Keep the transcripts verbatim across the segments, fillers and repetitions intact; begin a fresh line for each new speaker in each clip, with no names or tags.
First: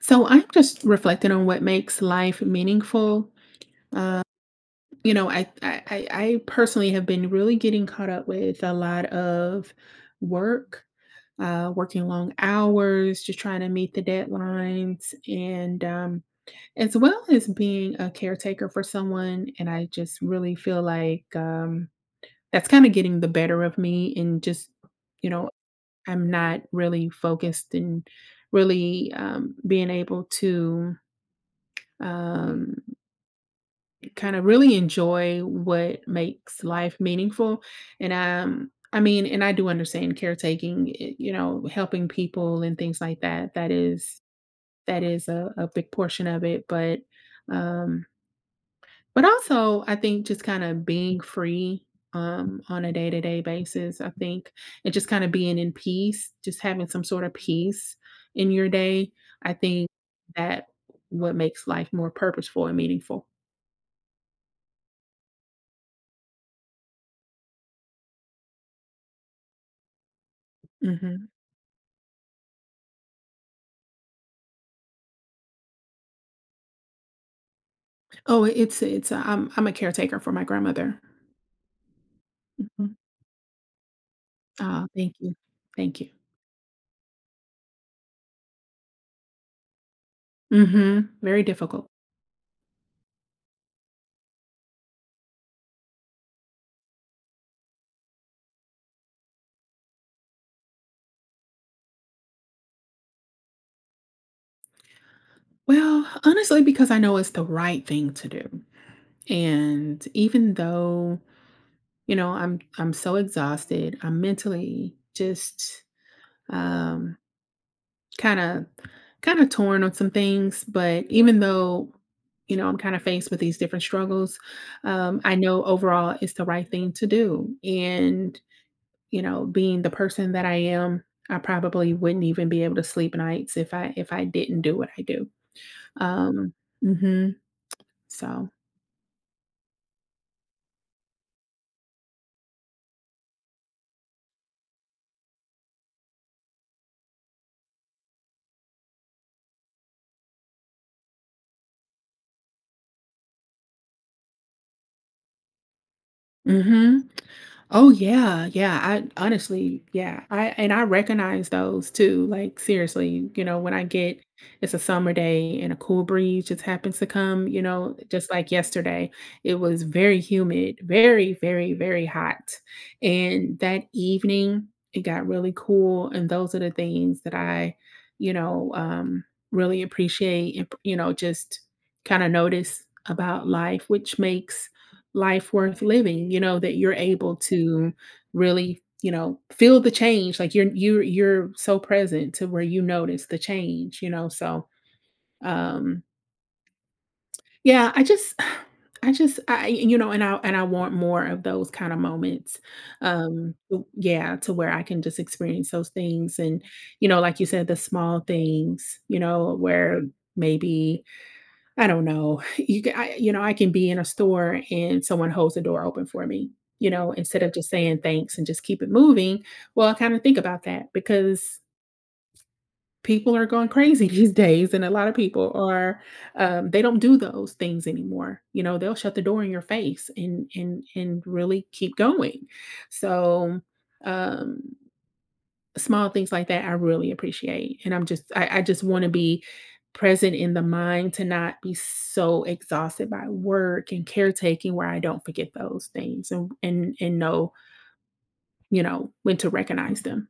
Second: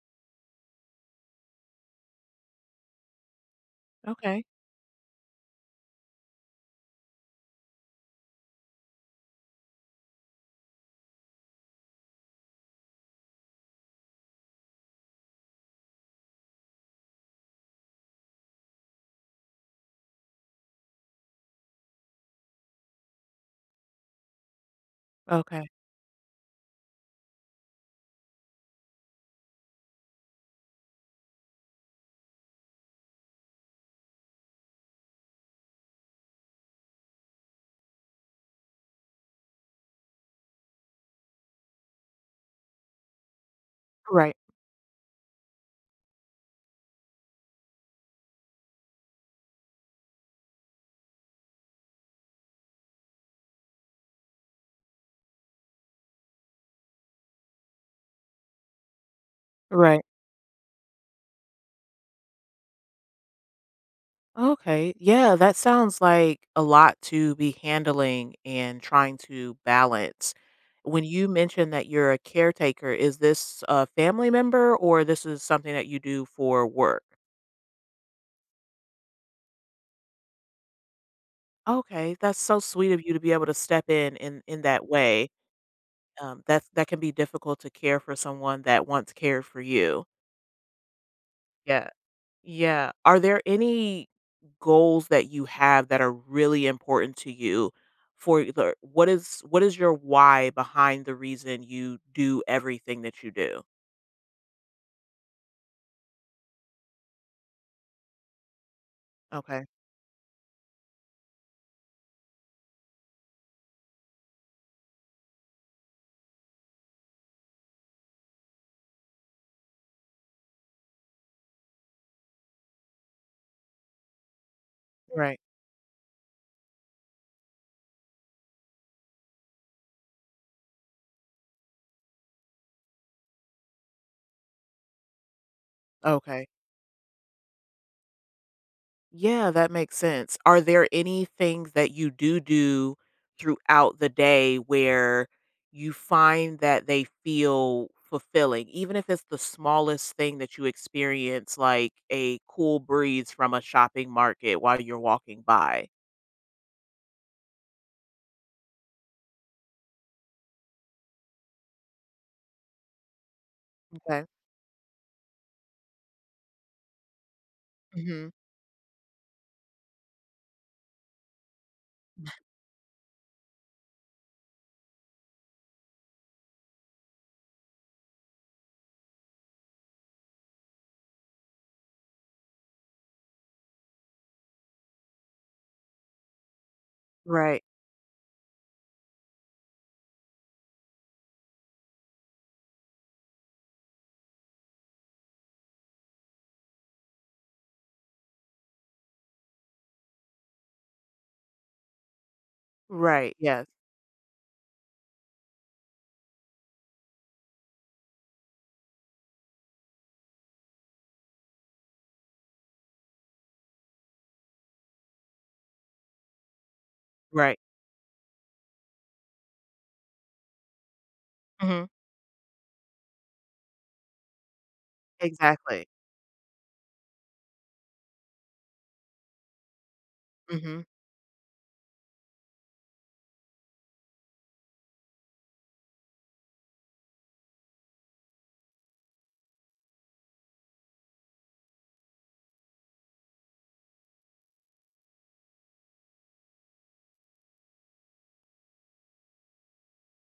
So I'm just reflecting on what makes life meaningful. Uh,
Okay.
you know, I, I I I personally have been really getting caught up with a lot of work, uh, working long hours, just trying to meet the deadlines, and um, as well as being a caretaker for someone. And I just really feel like um, that's kind of getting the better of me, and just you know,
Okay.
I'm not really focused and really um, being able to um, kind of really enjoy what makes life meaningful. And um, I mean, and I do understand caretaking, i- you know, helping people and things like that. That is
Right.
that is a, a big portion of it. But um, but also, I think just kind of being free, um, on a day to day basis. I think, and just kind of being in peace, just having some sort of peace in your day. I think
Right.
that what makes life more purposeful and meaningful.
Okay. Yeah, that sounds like a lot to be handling and trying to balance. When you
Hmm.
mentioned that you're a caretaker, is this a family member or this is something that you do for work?
Oh, it's it's uh, I'm I'm a caretaker for my grandmother.
Okay, that's so sweet
Mhm.
of you to be able to step in in, in
Ah,
that
thank
way.
you. Thank you.
Um, that's that can be difficult to care for someone that once cared for you.
Mhm. Very difficult.
Yeah. Yeah. Are there any goals that you have that are really important to you for the what is what is your why behind the reason you do everything that you do?
Well, honestly, because I know it's the right thing to do.
Okay.
And even though, you know, I'm I'm so exhausted, I'm mentally just um kind of, kind of torn on some things, but even though, you know, I'm kind of faced with these different struggles. Um, I
Right.
know overall it's the right thing to do. And you know, being the person that I am, I probably wouldn't even be able to sleep nights if I if I didn't do what I do.
Okay.
Um, mhm. So,
Yeah, that makes sense. Are there any things that you do do throughout the day where you find that they feel fulfilling, even if it's the smallest thing that you experience, like a cool breeze from a shopping market while you're walking by?
mhm. Oh yeah, yeah. I honestly, yeah. I and I recognize those too. Like seriously, you know, when I get,
Okay.
it's a summer day and a cool breeze just happens to come, you know,
Hmm.
just like yesterday, it was very humid, very, very, very hot. And that evening it got really cool. And those are the things that I, you know, um really appreciate, and you know, just kind of notice about life, which makes life worth living. You know, that you're able
Right.
to really, you know, feel the change. Like you're you're you're so present to where you notice the change, you know. So um yeah, I just I just I you know, and I and I want more of those kind of moments.
Right.
Um
Yes.
w- yeah, to where I can just experience those things and you know, like you said, the small things, you know, where maybe, I don't know. You can, I, you know, I can be in a store and someone holds the door open for me, you know, instead of
Right.
just saying thanks and just keep it moving. Well, I kind of think about that because
Hmm.
people are going crazy these days, and a lot of people
Exactly.
are. Um, they don't do those things anymore. You know, they'll shut the door in your face and and
Hmm.
and really keep going. So. Um, Small things like that I really appreciate, and I'm just I I just wanna be present in the mind to not be so exhausted by work and caretaking, where I don't forget those things and and and know, you know, when to recognize them.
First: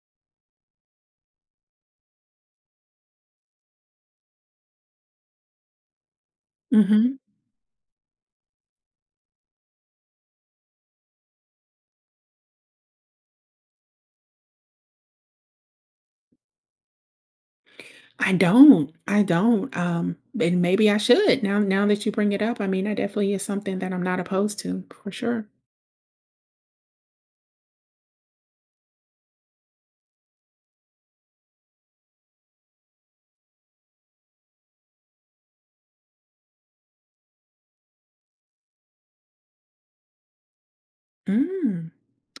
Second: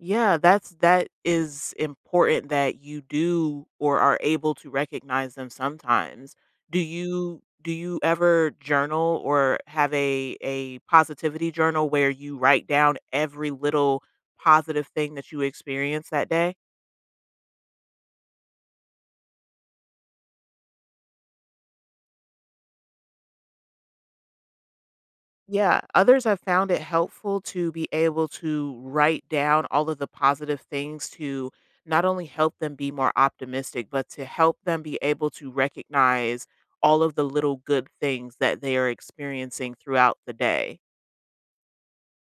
Yeah, that's that is important that you do or are able to recognize them sometimes. Do
Mhm.
you do you ever journal or have a a positivity journal where you write down every little positive thing that you experience that day?
I don't. I don't. Um, and maybe I should now now that you bring it up. I mean, I definitely is something that I'm not opposed to for sure.
Yeah, others have found it helpful to be able to write down all of the positive things to not only help them be more optimistic, but to help them be able to recognize all of the little good things that they are experiencing throughout the day.
Mm.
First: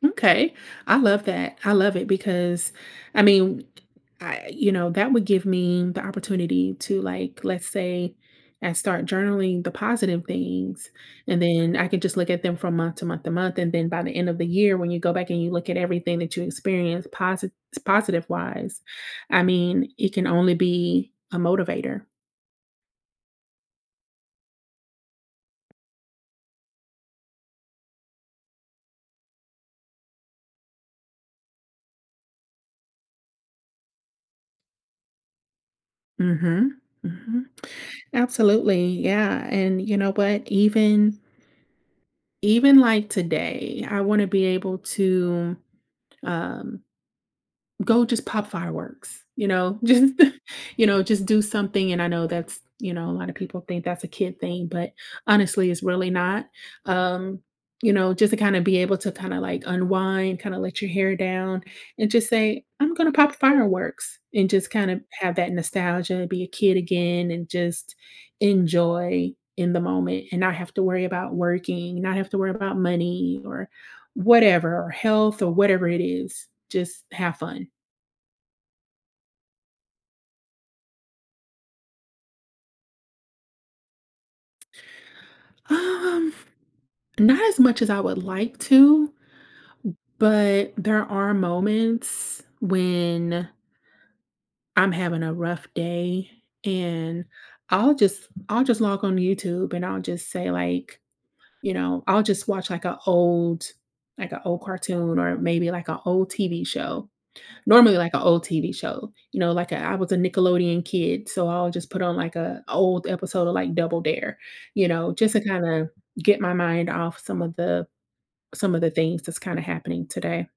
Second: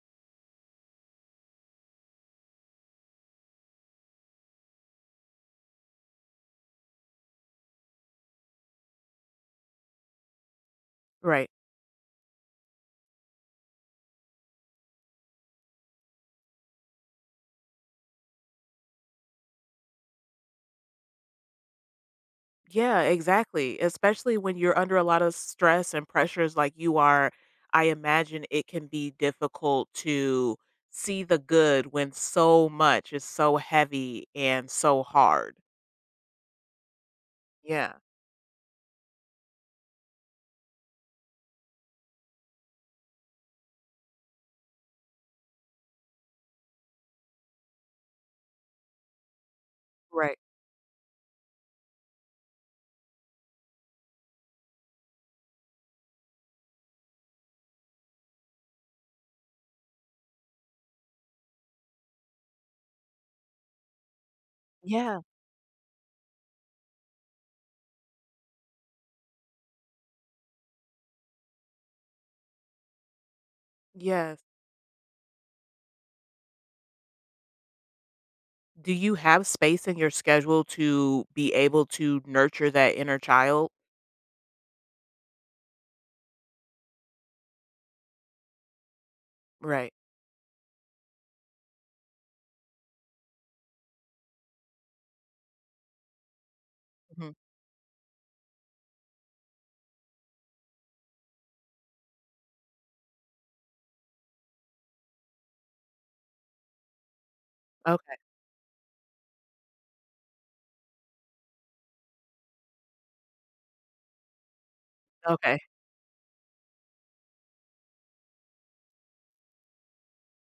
Okay. I love that. I love it because, I mean, I, you know, that would give me the opportunity to, like, let's say I start journaling the positive things, and
Right.
then I can just look at them from month to month to month, and then by the end of the year when you go back and you look at everything that you experienced positive, positive wise, I mean, it can only be a motivator.
Yeah, exactly. Especially when you're under a lot of stress and pressures like you are, I imagine it can be difficult to see the good when so much is so heavy and so hard.
Mhm. Mhm.
Yeah.
Absolutely. Yeah. And you know what? Even even like today, I want to be able to um go just pop fireworks, you know? Just,
Right.
you know, just do something, and I know that's, you know, a lot of people think that's a kid thing, but honestly, it's really not. Um, you know, just to kinda be able to kinda, like, unwind, kinda let your hair down, and just say, "I'm gonna pop fireworks," and just kind of
Yeah.
have that nostalgia, be a kid again, and just enjoy in the moment, and not have to worry about working, not have to worry about money or
Yes.
whatever, or health or whatever it is. Just have fun.
Do you have space in your schedule to be able to nurture that inner child?
Um, Not as much as I would like to,
Right.
but there are moments when I'm having a rough day, and
Mhm.
I'll just I'll just log on YouTube and I'll just say like, you know, I'll just watch like an old like an old cartoon or maybe like an old T V show. Normally like
Okay.
an old T V show. You know, like a, I was a Nickelodeon kid, so I'll just put on like a old episode of like Double Dare, you know, just to
Okay.
kind of get my mind off some of the, Some of the things that's kinda happening today.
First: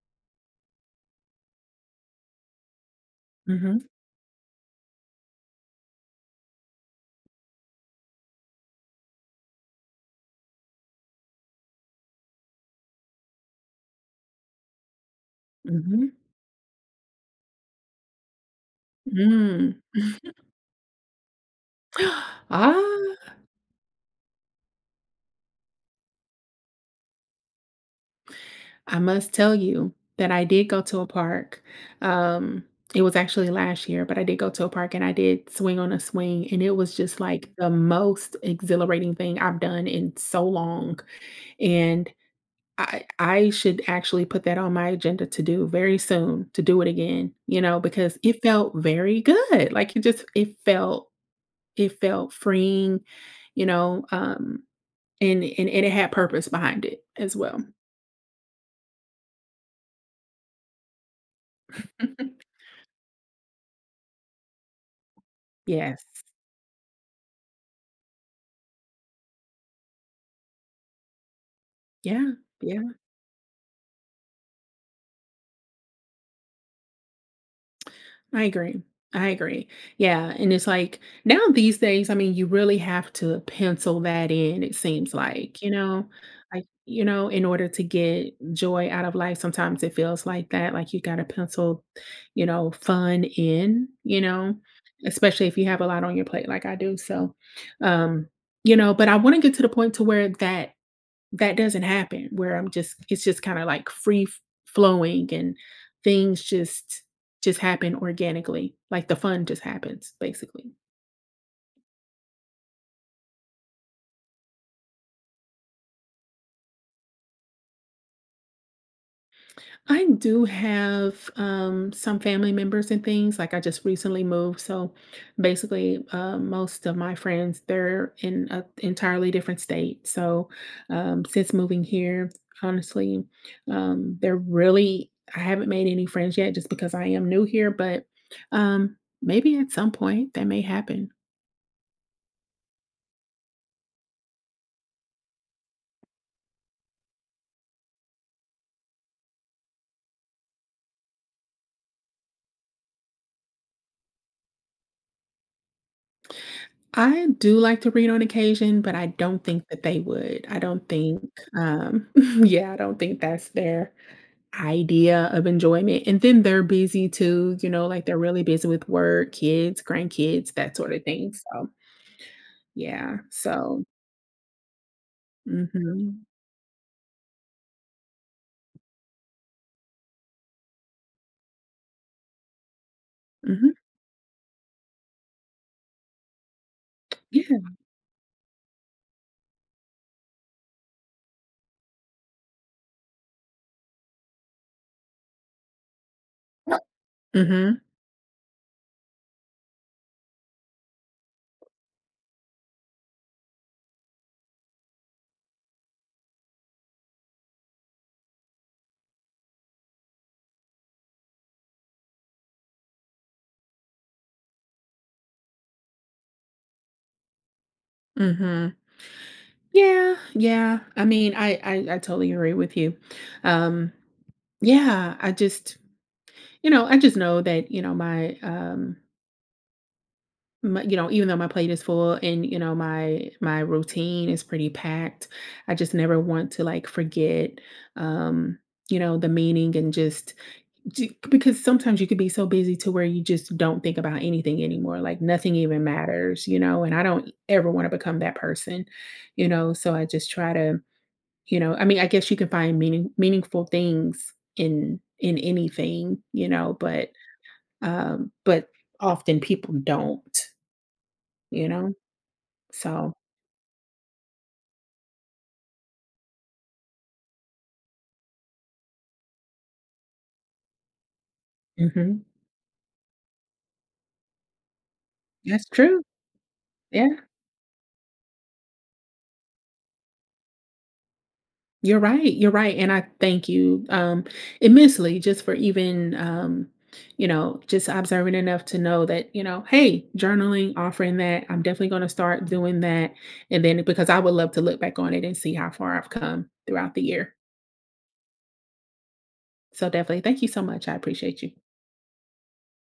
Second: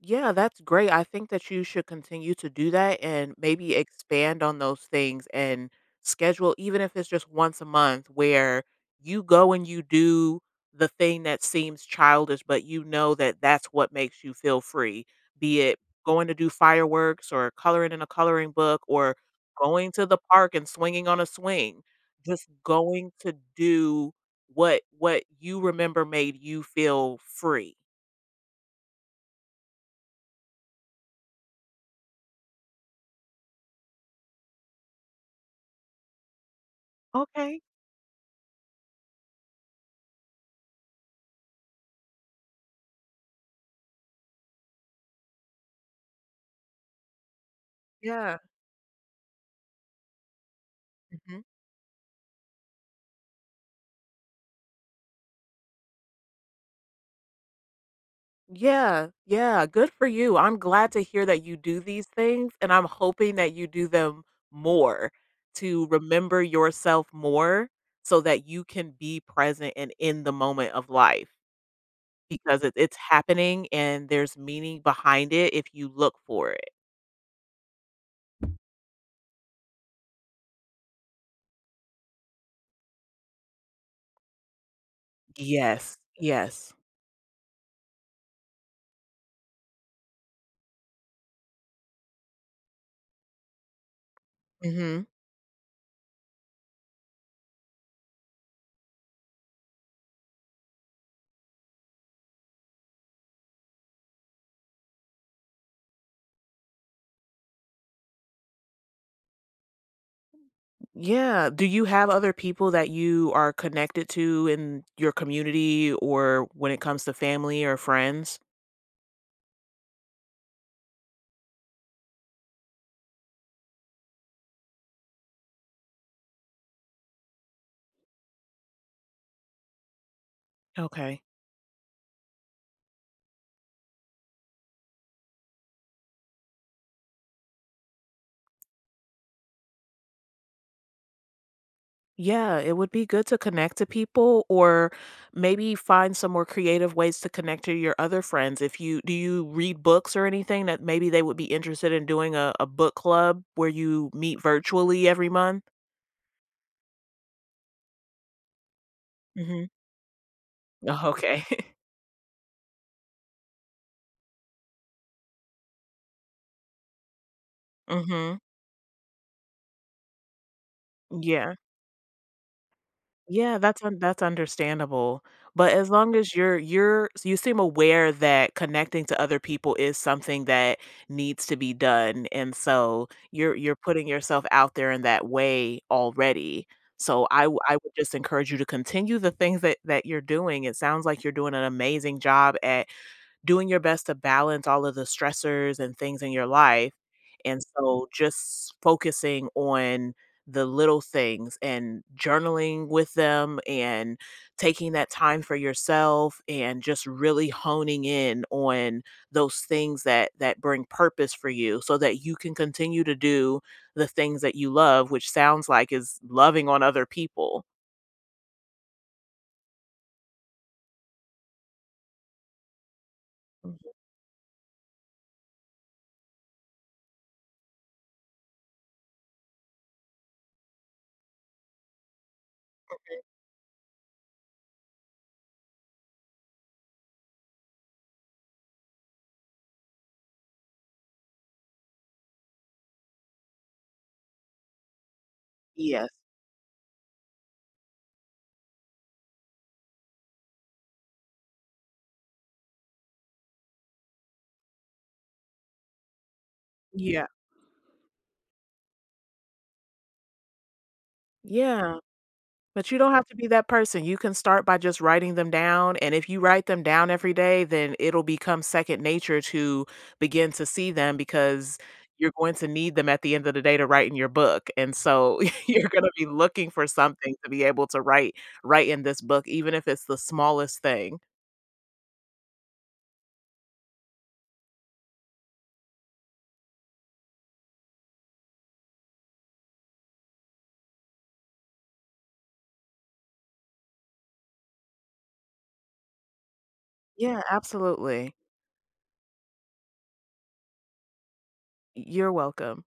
Yeah, that's great. I think that you should continue to do that and maybe
Mhm,
expand on those things and schedule, even if it's just once a month, where you go and you do the thing that seems childish, but you know that that's what makes you feel free, be it
mhm,
going to do fireworks or coloring in a coloring book or
mm.
going to the park and swinging on a swing. Just
Ah,
going to do what what you remember made you feel free.
I must tell you that I did go to a park, um, it was actually last year, but I did go to a park and I did swing on a swing, and it was just, like,
Okay.
the most exhilarating thing I've done in so long, and I I should actually put that on my agenda to do very soon, to do it again, you know, because
Yeah.
it felt very good. Like, it just, it felt
Mhm.
it felt freeing, you know, um, and and and it had purpose behind it as well.
Yeah, yeah, good for you. I'm glad to hear that you do these things, and I'm hoping that you do them more to
Yes.
remember yourself more so that you can be present and in the moment of life
Yeah.
because it,
Yeah.
it's happening and there's meaning behind it if you look for it.
I agree. I agree. Yeah. And it's like now these days, I mean, you really have to pencil that in, it seems like, you
Yes,
know, like,
yes.
you know, in order to get joy out of life, sometimes it feels like that, like you got to pencil, you know, fun in, you know,
Hmm.
especially if you have a lot on your plate like I do. So, um, you know, but I want to get to the point to where that, that doesn't happen, where I'm just, it's just kinda like free f flowing, and things just just happen organically, like the fun just happens, basically.
Yeah. Do you have other people that you are connected to in your community or when it comes to family or friends?
I do have um, some family members and things. Like I just recently moved, so basically, uh, most of my friends, they're in an entirely different state. So
Okay.
um, since moving here, honestly, um, they're really, I haven't made any friends yet, just because I am new here. But um, maybe at some point that may happen.
Yeah, it would be good to connect to people or maybe find some more creative ways to connect to your other friends. If you do you read books or anything that maybe they would be interested in doing a, a book club where you meet virtually every month?
I do like to read on occasion, but I don't think
Hmm.
that they would. I don't
Oh,
think,
okay.
um, yeah, I don't think that's their. Idea of enjoyment, and then they're busy too, you know, like, they're
Hmm.
really busy with work, kids, grandkids, that sort of thing,
Yeah.
so yeah,
Yeah, that's
so
un that's understandable, but as long
mhm,
as you're you're you seem aware that connecting to other people is something that needs to be done, and so you're
mhm,
you're putting yourself out there in that way already, so I
yeah.
w I would just encourage you to continue the things that that you're doing. It sounds like you're doing an amazing job at doing your best to balance all of the stressors and things in your life. And
Mhm,
so just focusing on the little things and journaling with them and taking that time for yourself and just really honing in on those things that that bring purpose for you so that you can continue to do the things that you love, which sounds like is loving on other people.
mhm. Yeah, yeah, I mean, I I I totally agree with you,
Mhm.
um, yeah, I just, you know, I just know that, you know, my, um my, you know, even though my plate is full, and you know, my my routine is pretty packed, I just never want to like forget, um, you know, the meaning, and just ju- because sometimes you could be so busy to where you just don't think about anything anymore. Like nothing even
Yes.
matters, you know. And I don't ever want to become that person, you know. So I just try to, you know, I mean, I guess you can find meaning meaningful things in in anything, you know, but
Yeah.
um, but often people don't, you know.
Yeah. But you
So
don't have to be that person. You can start by just writing them down, and if you write them down every day, then it'll become second nature to begin to see them because
mhm.
you're going to need them at the end of the day to write in your book, and so
That's
you're
true.
gonna be looking for
Yeah.
something to be able to write write in this book, even if it's the smallest thing.
You're right, you're right, and I thank you, um, immensely just for even, um, you know, just observant enough to know that, you know, "Hey, journaling, offering that, I'm definitely gonna start doing that," and then because I would love to look back on it and see how far I've come throughout the year.
Yeah, absolutely.
So, definitely, thank you so much, I appreciate you.
You're welcome.